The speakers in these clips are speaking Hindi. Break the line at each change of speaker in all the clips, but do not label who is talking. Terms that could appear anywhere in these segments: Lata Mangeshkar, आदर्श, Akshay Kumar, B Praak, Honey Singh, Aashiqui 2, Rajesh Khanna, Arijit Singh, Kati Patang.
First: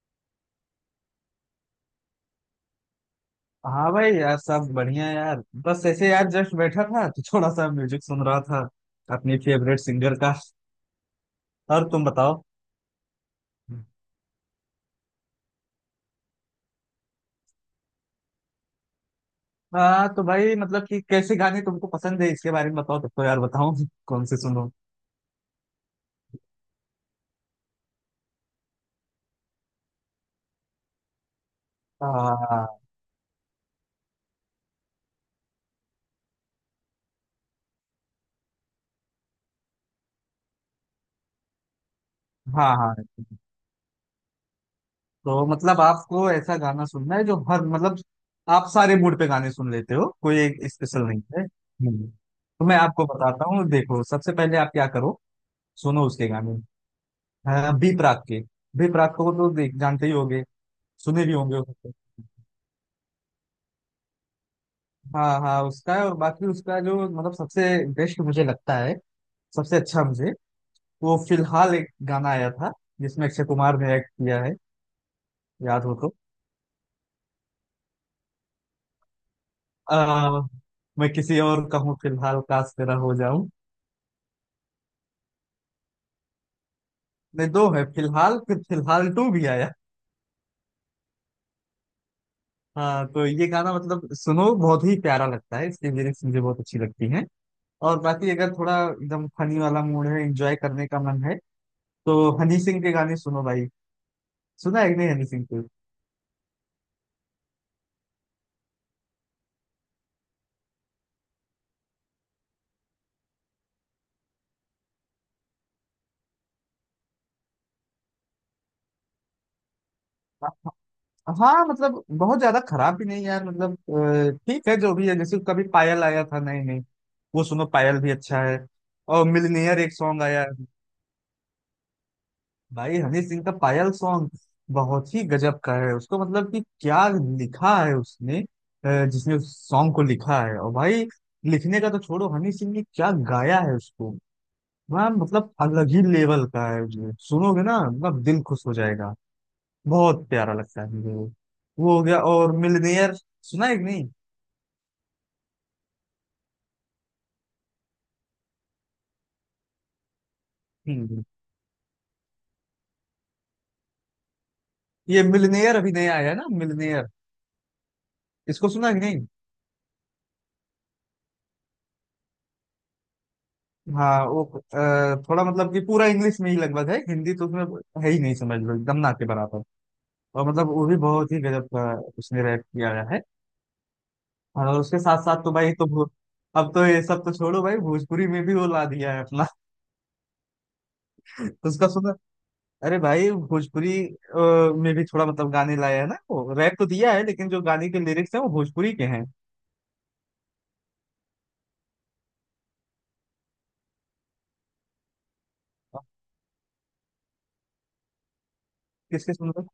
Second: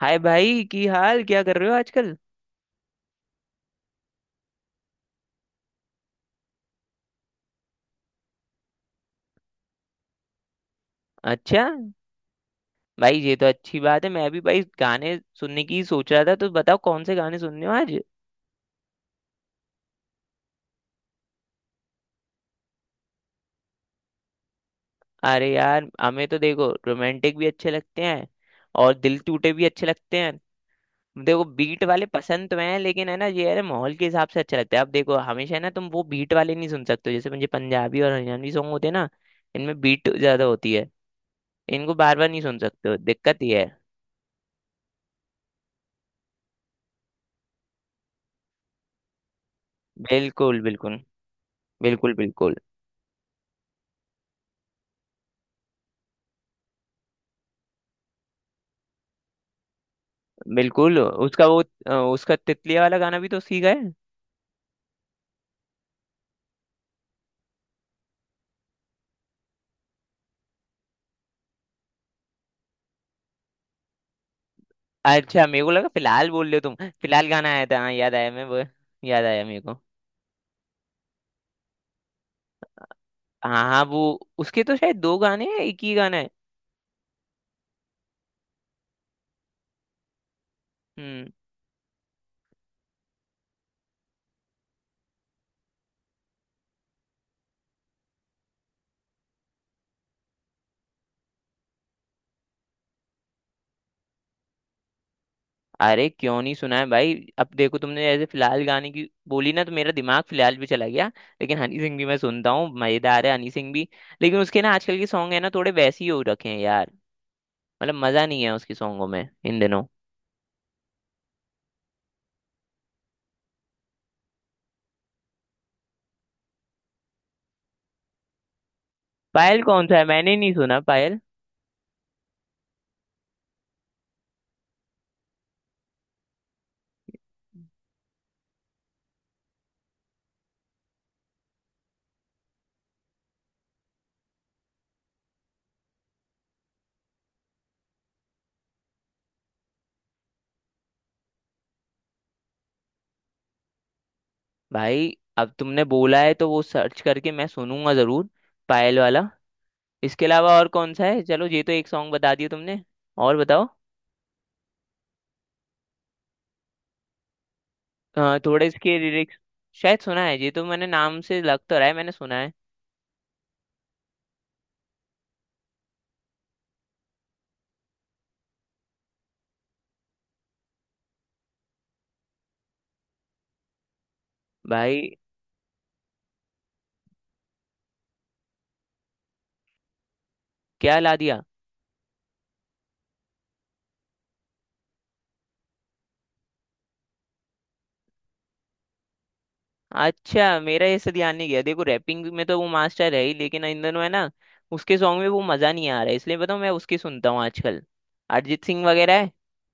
हाय भाई, की हाल, क्या कर रहे हो आजकल।
हाँ भाई, यार सब बढ़िया, यार बस ऐसे, यार जस्ट बैठा था तो थोड़ा सा म्यूजिक सुन रहा था अपने फेवरेट सिंगर का।
अच्छा।
और तुम बताओ।
भाई ये तो अच्छी बात है, मैं भी भाई गाने सुनने की ही सोच रहा था। तो बताओ कौन से गाने सुनने हो आज।
हाँ तो भाई मतलब कि कैसे गाने तुमको पसंद है इसके बारे में बताओ, तब तो यार बताओ कौन से सुनो।
अरे यार, हमें तो देखो रोमांटिक भी अच्छे लगते हैं। और दिल टूटे भी अच्छे लगते हैं। देखो बीट वाले पसंद तो
हाँ
हैं, लेकिन है ना, ये है ना, माहौल के हिसाब से अच्छा लगता है। अब देखो, हमेशा है ना तुम वो बीट वाले नहीं सुन सकते हो। जैसे मुझे पंजाबी और हरियाणवी सॉन्ग होते हैं ना, इनमें बीट ज्यादा होती है। इनको बार बार नहीं सुन
हाँ।
सकते
हाँ
हो, दिक्कत ये है।
तो मतलब आपको ऐसा गाना सुनना है जो हर मतलब आप सारे मूड पे गाने सुन लेते हो, कोई एक
बिल्कुल बिल्कुल।
स्पेशल नहीं है। हम्म।
बिल्कुल बिल्कुल।
तो मैं आपको बताता हूँ, देखो, सबसे पहले आप क्या करो, सुनो उसके गाने। हाँ, बी प्राक के। बी प्राक को तो देख जानते ही होगे,
बिल्कुल,
सुने भी
उसका
होंगे,
वो
हो सकता है।
उसका तितलिया वाला गाना भी तो सीखा है।
हाँ हाँ, उसका है। और बाकी उसका जो मतलब सबसे बेस्ट मुझे लगता है, सबसे अच्छा मुझे, वो फिलहाल एक गाना आया था जिसमें अक्षय कुमार ने एक्ट किया है,
अच्छा, मेरे को
याद
लगा
हो तो।
फिलहाल बोल रहे हो, तुम फिलहाल गाना आया था। हाँ याद आया, मैं वो याद आया मेरे को।
आ, मैं किसी और का हूँ फिलहाल, काश तेरा हो जाऊं।
हाँ हाँ वो, उसके तो शायद दो गाने हैं, एक ही गाना है।
नहीं दो है, फिलहाल फिर फिलहाल टू भी आया।
हम्म।
हाँ तो ये गाना मतलब सुनो बहुत ही प्यारा लगता है, इसकी लिरिक्स मुझे बहुत अच्छी लगती हैं। और बाकी अगर थोड़ा एकदम फनी वाला मूड है, एंजॉय करने का मन है, तो हनी सिंह के गाने सुनो भाई। सुना है कि नहीं हनी सिंह के।
अरे क्यों नहीं सुना है भाई। अब देखो तुमने जैसे फिलहाल गाने की बोली ना, तो मेरा दिमाग फिलहाल भी चला गया। लेकिन हनी सिंह भी मैं सुनता हूँ, मजेदार है हनी सिंह भी। लेकिन उसके ना आजकल के सॉन्ग है ना, थोड़े वैसे ही हो रखे हैं यार। मतलब मजा नहीं है उसके सॉन्गों में इन दिनों।
हाँ मतलब बहुत ज्यादा खराब भी नहीं यार, मतलब ठीक है जो भी है, जैसे कभी पायल आया था, नहीं नहीं, वो सुनो, पायल भी अच्छा है। और
पायल
मिलनियर
कौन
एक
सा है?
सॉन्ग
मैंने
आया
नहीं
है।
सुना पायल।
भाई हनी सिंह का पायल सॉन्ग बहुत ही गजब का है। उसको मतलब कि क्या लिखा है उसने, जिसने उस सॉन्ग को लिखा है, और भाई लिखने का तो छोड़ो, हनी सिंह ने क्या गाया है उसको। वह मतलब अलग ही लेवल का है, उसमें सुनोगे ना मतलब दिल खुश हो जाएगा, बहुत प्यारा लगता है मुझे वो। वो हो गया और मिलनेयर, सुना है कि नहीं।
भाई अब तुमने बोला है तो वो सर्च करके मैं सुनूंगा जरूर, पायल वाला। इसके अलावा और कौन सा है?
हम्म
चलो ये तो एक सॉन्ग बता दिया तुमने। और बताओ।
ये मिलनेयर अभी नया आया है ना, मिलनेयर।
थोड़े
इसको सुना है
इसके
कि नहीं?
लिरिक्स शायद सुना है ये तो, मैंने नाम से लग तो रहा है, मैंने सुना है।
हाँ वो थोड़ा मतलब कि पूरा इंग्लिश में ही लगभग है, हिंदी तो उसमें है ही नहीं समझ लो, एकदम ना के बराबर। और मतलब वो भी बहुत ही गजब का, उसने रैप किया गया है। और उसके
भाई
साथ साथ तो भाई अब तो ये सब तो छोड़ो भाई, भोजपुरी में भी वो ला दिया है अपना।
क्या ला दिया?
उसका सुना। अरे भाई भोजपुरी में भी थोड़ा मतलब गाने लाया है ना, वो रैप तो दिया है लेकिन जो गाने के लिरिक्स हैं वो भोजपुरी के हैं।
अच्छा मेरा ऐसे ध्यान नहीं गया। देखो रैपिंग में तो वो मास्टर है ही, लेकिन इन दोनों है ना उसके सॉन्ग में वो मजा नहीं आ
आप
रहा है। इसलिए बताऊँ मैं उसकी सुनता हूँ आजकल। अरिजीत सिंह वगैरह है।
किसके सुन रहे?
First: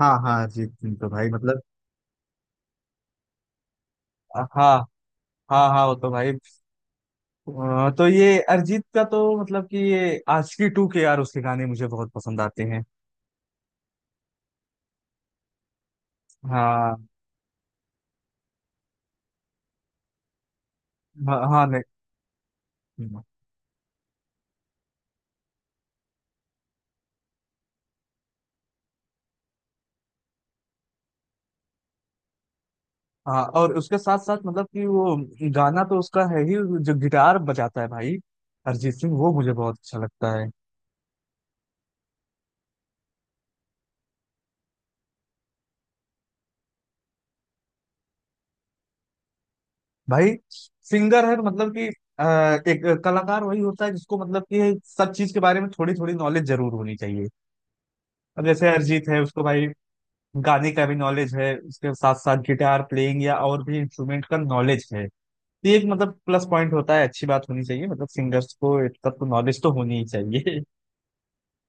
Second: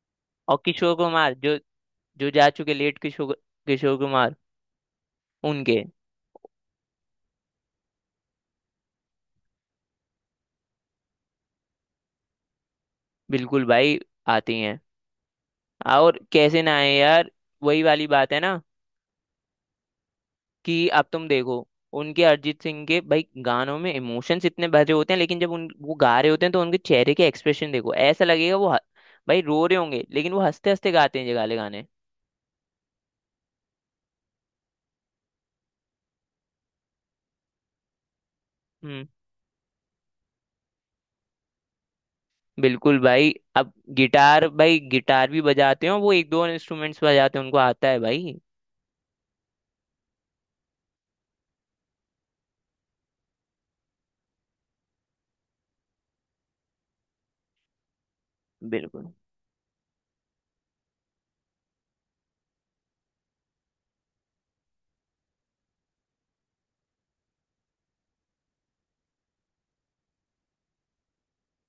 हाँ हाँ,
और
अरिजीत
किशोर
सिंह तो भाई
कुमार, जो
मतलब।
जो जा चुके, लेट किशोर, किशोर कुमार
हो? हाँ। हाँ
उनके।
हाँ वो तो भाई, तो ये अरिजीत का तो मतलब कि ये आशिकी टू के, यार उसके गाने मुझे बहुत पसंद आते हैं।
बिल्कुल भाई, आती हैं। और कैसे ना आए
हाँ
यार, वही वाली बात है ना, कि अब तुम
हाँ।
देखो
हाँ, नहीं।
उनके अरिजीत सिंह के
हम्म,
भाई गानों में इमोशंस इतने भरे होते हैं, लेकिन जब उन वो गा रहे होते हैं तो उनके चेहरे के एक्सप्रेशन देखो, ऐसा लगेगा वो ह- भाई रो रहे होंगे, लेकिन वो हंसते हंसते गाते हैं ये गाले गाने।
हाँ और उसके साथ साथ मतलब कि वो गाना तो उसका है ही, जो गिटार बजाता है भाई अरिजीत
हम्म।
सिंह, वो मुझे बहुत अच्छा लगता है।
बिल्कुल भाई। अब गिटार, भाई गिटार भी बजाते हो। वो एक दो इंस्ट्रूमेंट्स बजाते हैं, उनको आता है भाई।
भाई सिंगर है तो मतलब कि अ, एक कलाकार वही होता है जिसको मतलब कि सब चीज के बारे में थोड़ी थोड़ी नॉलेज जरूर होनी चाहिए। अब जैसे अरिजीत
बिल्कुल।
है, उसको भाई गाने का भी नॉलेज है, उसके साथ साथ गिटार प्लेइंग या और भी इंस्ट्रूमेंट का नॉलेज है। तो ये एक मतलब प्लस पॉइंट होता है, अच्छी बात होनी चाहिए, मतलब सिंगर्स को इतना तो नॉलेज तो होनी ही चाहिए।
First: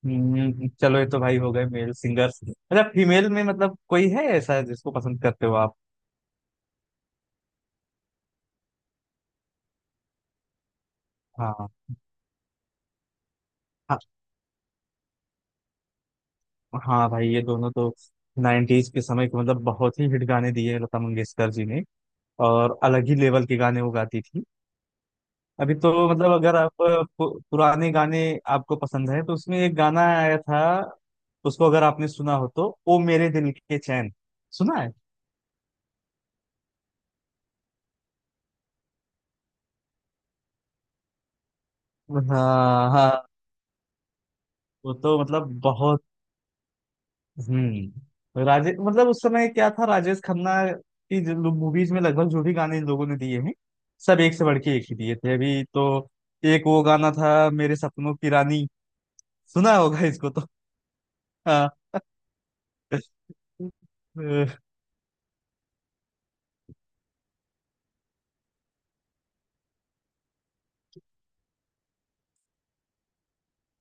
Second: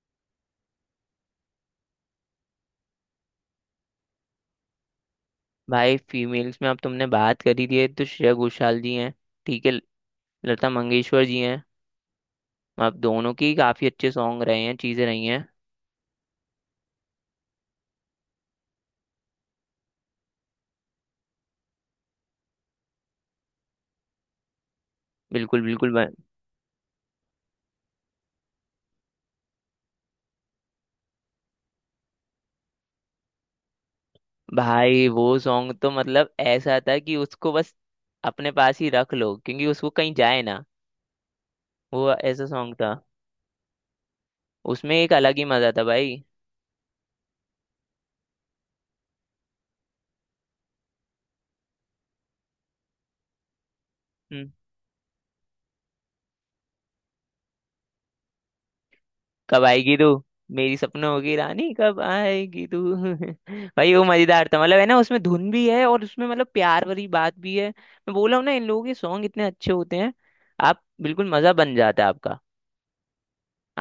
चलो ये तो भाई हो गए मेल सिंगर्स। अच्छा फीमेल में मतलब कोई है ऐसा जिसको पसंद करते हो आप?
भाई फीमेल्स में अब तुमने बात करी दी है, तो श्रेया घोषाल जी हैं, ठीक है, लता मंगेशकर जी हैं।
हाँ।
अब दोनों की काफी अच्छे सॉन्ग रहे हैं, चीजें रही हैं।
हाँ भाई ये दोनों तो 90s के समय के मतलब बहुत ही हिट गाने दिए हैं लता मंगेशकर जी ने, और अलग ही लेवल के गाने वो गाती थी।
बिल्कुल
अभी
बिल्कुल भ-
तो मतलब अगर आप पुराने गाने आपको पसंद है तो उसमें एक गाना आया था, उसको अगर आपने सुना हो, तो ओ मेरे दिल के चैन, सुना है।
भाई वो सॉन्ग तो मतलब ऐसा था कि उसको बस अपने पास ही रख लो, क्योंकि उसको कहीं जाए ना, वो ऐसा सॉन्ग
हाँ
था।
हाँ, वो
उसमें एक
तो
अलग ही
मतलब
मजा था
बहुत,
भाई।
राजेश मतलब उस समय क्या था, राजेश खन्ना की जो मूवीज में लगभग जो भी गाने इन लोगों ने दिए हैं सब एक से
हम्म,
बढ़ के एक ही दिए थे। अभी तो एक वो गाना था मेरे सपनों की रानी,
कब
सुना
आएगी
होगा
तू,
इसको तो।
मेरी सपनों की रानी
हाँ।
कब आएगी तू।
अ,
भाई वो मजेदार था, मतलब है ना उसमें धुन भी है और उसमें मतलब प्यार वाली बात भी है। मैं बोला हूं ना, इन लोगों के सॉन्ग इतने अच्छे होते हैं। आप बिल्कुल, मजा बन जाता है आपका,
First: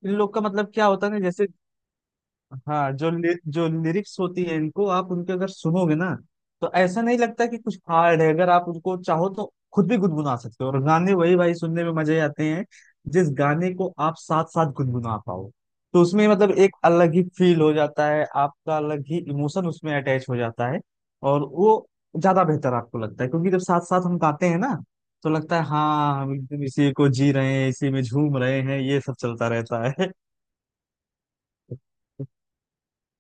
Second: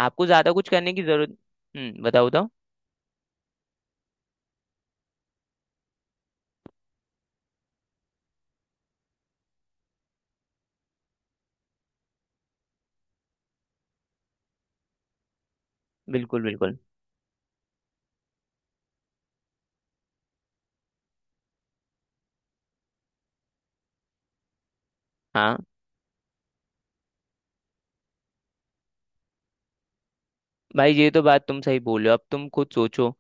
इन
आपको
लोग का
ज्यादा कुछ
मतलब क्या
करने की
होता है ना,
जरूरत।
जैसे।
हम्म, बताओ बताओ।
हाँ, जो लिरिक्स होती है इनको आप उनके अगर सुनोगे ना तो ऐसा नहीं लगता कि कुछ हार्ड है। अगर आप उनको चाहो तो खुद भी गुनगुना सकते हो, और गाने वही भाई सुनने में मजे आते हैं जिस गाने को आप साथ साथ गुनगुना पाओ। तो उसमें
बिल्कुल
मतलब एक
बिल्कुल।
अलग ही फील हो जाता है आपका, अलग ही इमोशन उसमें अटैच हो जाता है। और वो ज्यादा बेहतर आपको लगता है, क्योंकि जब साथ साथ हम गाते हैं ना, तो लगता
हाँ
है हाँ हम एकदम इसी को जी रहे हैं, इसी में झूम रहे हैं, ये सब चलता रहता है।
भाई, ये तो बात तुम सही बोल रहे हो। अब तुम खुद सोचो,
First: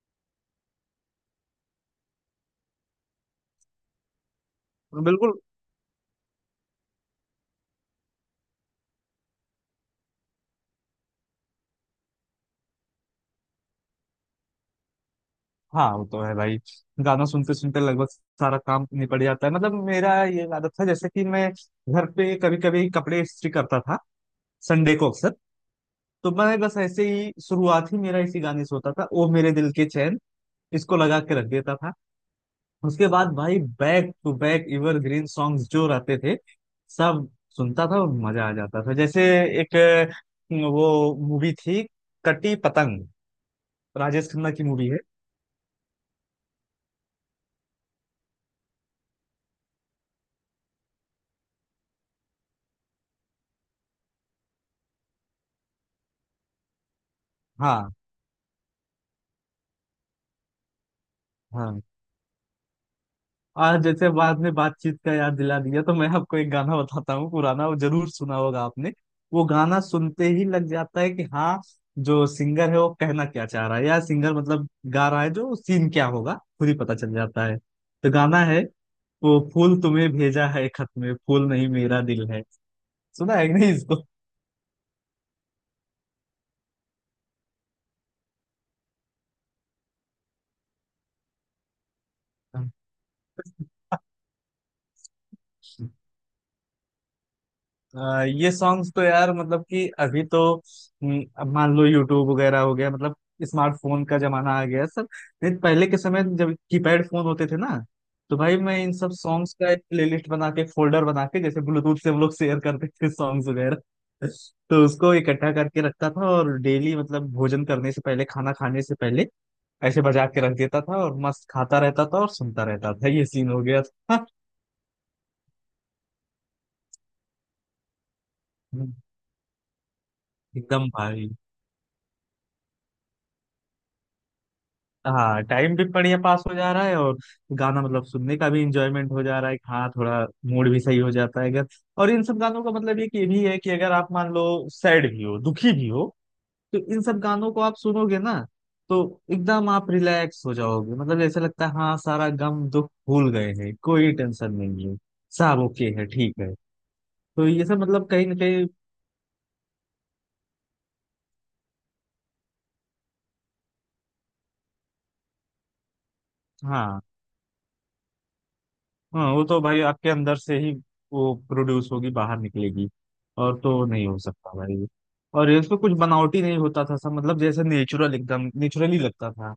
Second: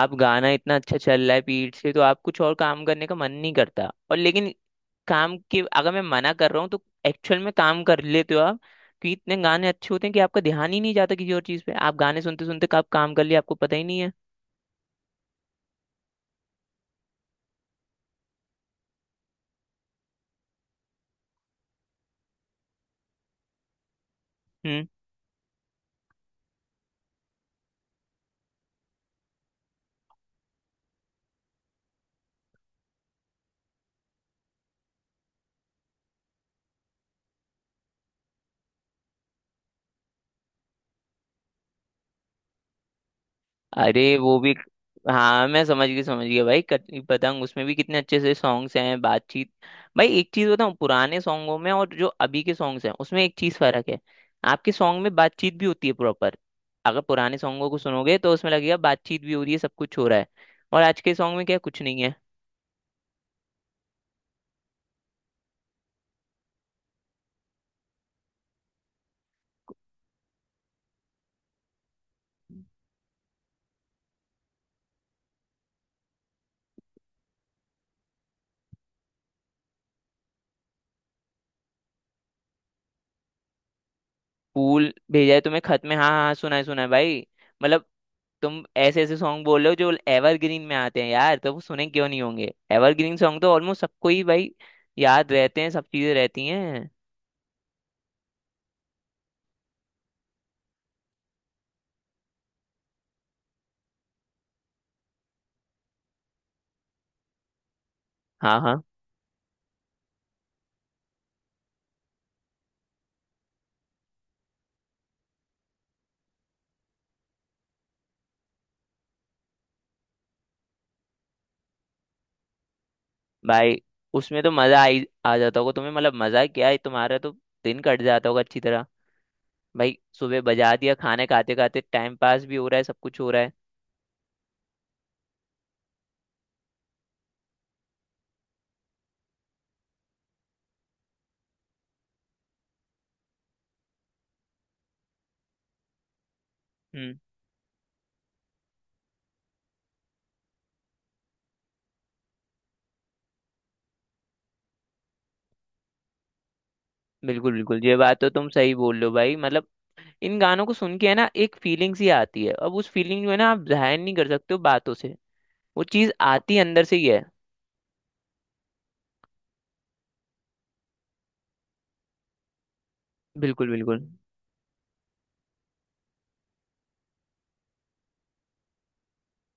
आप गाना इतना अच्छा चल रहा है पीठ से, तो आप कुछ और काम करने का मन नहीं करता। और लेकिन
बिल्कुल।
काम के अगर मैं मना कर रहा हूँ तो एक्चुअल में काम कर लेते हो आप। कि इतने गाने अच्छे होते हैं कि आपका ध्यान ही नहीं जाता किसी और चीज़ पे, आप गाने सुनते सुनते आप काम कर लिए, आपको पता ही नहीं है।
हाँ वो तो है भाई, गाना सुनते सुनते लगभग सारा काम निपट जाता है। मतलब मेरा ये आदत था, जैसे कि मैं घर पे कभी कभी कपड़े इस्त्री करता था,
हम्म।
संडे को अक्सर। तो मैं बस ऐसे ही, शुरुआत ही मेरा इसी गाने से होता था, ओ मेरे दिल के चैन, इसको लगा के रख देता था। उसके बाद भाई back to back green songs जो रहते थे सब सुनता था, और मजा आ जाता था। जैसे एक, वो मूवी थी कटी पतंग,
अरे
राजेश
वो
खन्ना
भी,
की मूवी है।
हाँ मैं समझ गई। समझ गया भाई, कटनी पतंग, उसमें भी कितने अच्छे से सॉन्ग्स हैं, बातचीत। भाई एक चीज बताऊँ, पुराने सॉन्गों में और जो अभी के सॉन्ग्स हैं उसमें एक चीज फर्क है। आपके सॉन्ग में बातचीत भी होती है प्रॉपर। अगर पुराने सॉन्गों को
हाँ
सुनोगे तो उसमें लगेगा बातचीत भी हो रही है, सब कुछ हो रहा है। और आज के सॉन्ग में क्या
हाँ।
कुछ नहीं है।
आज जैसे बाद में बातचीत का याद दिला दिया, तो मैं आपको एक गाना बताता हूँ पुराना, वो जरूर सुना होगा आपने। वो गाना सुनते ही लग जाता है कि हाँ, जो सिंगर है वो कहना क्या चाह रहा है, या सिंगर मतलब गा रहा है, जो सीन क्या होगा खुद ही पता चल जाता है। तो गाना है, वो फूल तुम्हें भेजा है खत में, फूल नहीं मेरा दिल है। सुना है कि नहीं इसको?
फूल भेजा है तुम्हें खत में, हाँ हाँ सुना है भाई। मतलब तुम ऐसे ऐसे सॉन्ग बोल रहे हो जो एवरग्रीन में आते हैं यार, तो वो सुने क्यों नहीं होंगे। एवरग्रीन सॉन्ग तो ऑलमोस्ट सबको ही भाई याद रहते हैं, सब चीजें रहती हैं।
ये सॉन्ग्स तो यार मतलब कि अभी तो, अब मान लो यूट्यूब वगैरह हो गया, मतलब स्मार्टफोन का जमाना आ गया सब। नहीं पहले के समय जब कीपैड फोन होते थे ना, तो भाई
हाँ
मैं
हाँ
इन सब सॉन्ग्स का एक प्लेलिस्ट बना के, फोल्डर बना के, जैसे ब्लूटूथ से हम लोग शेयर करते थे सॉन्ग्स वगैरह, तो उसको इकट्ठा करके रखता था। और डेली मतलब भोजन करने से पहले, खाना खाने से पहले ऐसे बजा के रख देता था, और मस्त खाता रहता था और सुनता रहता था। ये सीन हो
भाई,
गया था।
उसमें तो मजा आई आ जाता होगा तुम्हें, मतलब मजा क्या है तुम्हारा तो, दिन कट जाता होगा अच्छी तरह। भाई सुबह बजा
एकदम
दिया, खाने
भाई।
खाते खाते टाइम पास भी हो रहा है, सब कुछ हो रहा है।
हाँ टाइम भी बढ़िया पास हो जा रहा है, और गाना मतलब सुनने का भी इंजॉयमेंट हो जा रहा है, हाँ थोड़ा मूड भी सही हो जाता है अगर। और इन सब गानों का मतलब ये कि ये भी है कि अगर आप मान लो सैड भी हो, दुखी भी हो, तो इन
हम्म।
सब गानों को आप सुनोगे ना, तो एकदम आप रिलैक्स हो जाओगे, मतलब ऐसा लगता है हाँ सारा गम दुख भूल गए हैं, कोई टेंशन नहीं है, सब ओके है, ठीक है। तो
बिल्कुल
ये सब
बिल्कुल, ये
मतलब
बात
कहीं
तो
ना
तुम
कहीं।
सही बोल रहे हो भाई। मतलब इन गानों को सुन के है ना, एक फीलिंग सी आती है। अब उस फीलिंग जो है ना, आप जाहिर नहीं कर सकते हो बातों से, वो चीज आती अंदर से
हाँ
ही है।
हाँ, वो तो भाई आपके अंदर से ही वो प्रोड्यूस होगी, बाहर निकलेगी। और
बिल्कुल
तो
बिल्कुल।
नहीं हो सकता भाई। और इसमें कुछ बनावटी नहीं होता था, सब मतलब जैसे नेचुरल, एकदम नेचुरली लगता था।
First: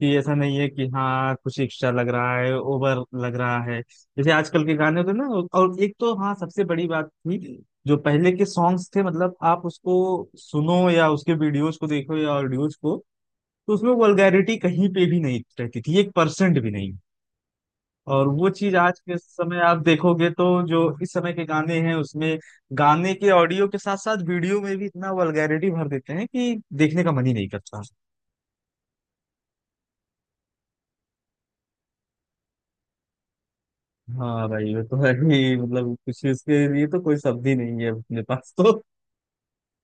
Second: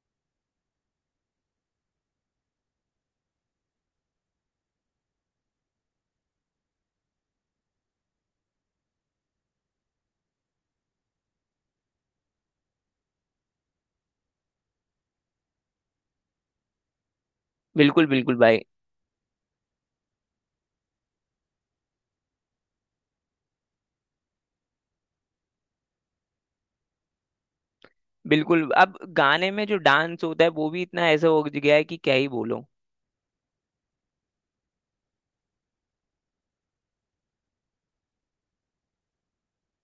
कि ऐसा नहीं है कि हाँ कुछ एक्स्ट्रा लग रहा है, ओवर लग रहा है, जैसे आजकल के गाने होते हैं ना। और एक तो हाँ सबसे बड़ी बात थी, जो पहले के सॉन्ग्स थे मतलब आप उसको सुनो या उसके वीडियोज को देखो या ऑडियोज को, तो उसमें वल्गैरिटी कहीं पे भी नहीं रहती थी, 1% भी नहीं।
बिल्कुल
और
बिल्कुल
वो
भाई।
चीज आज के समय आप देखोगे, तो जो इस समय के गाने हैं उसमें गाने के ऑडियो के साथ साथ वीडियो में भी इतना वल्गैरिटी भर देते हैं कि देखने का मन ही नहीं करता।
बिल्कुल। अब गाने में जो डांस होता है वो भी इतना ऐसा हो गया है कि क्या ही बोलो।
हाँ भाई वो तो है ही, मतलब कुछ इसके लिए तो कोई शब्द ही नहीं है अपने पास तो।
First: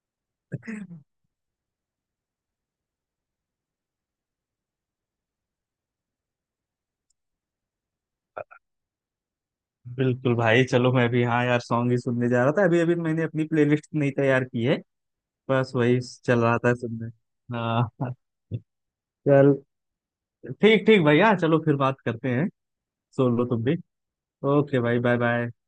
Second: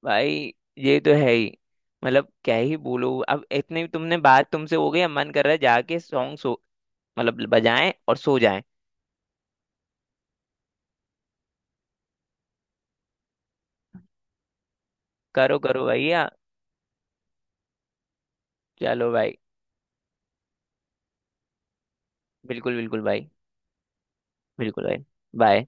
भाई ये तो है ही, मतलब क्या ही बोलो। अब इतने भी तुमने बात तुमसे हो गई, अब मन कर रहा है जाके सॉन्ग सो, मतलब बजाएं और सो जाएं।
बिल्कुल भाई, चलो मैं भी, हाँ यार सॉन्ग ही सुनने जा रहा था अभी अभी, मैंने अपनी प्लेलिस्ट नहीं तैयार की है,
करो
बस
करो
वही
भैया।
चल रहा था सुनने। हाँ
चलो भाई।
चल, ठीक ठीक भैया, चलो फिर बात करते हैं,
बिल्कुल बिल्कुल भाई।
सुन लो तुम भी। ओके
बिल्कुल भाई।
भाई, बाय बाय।
बाय।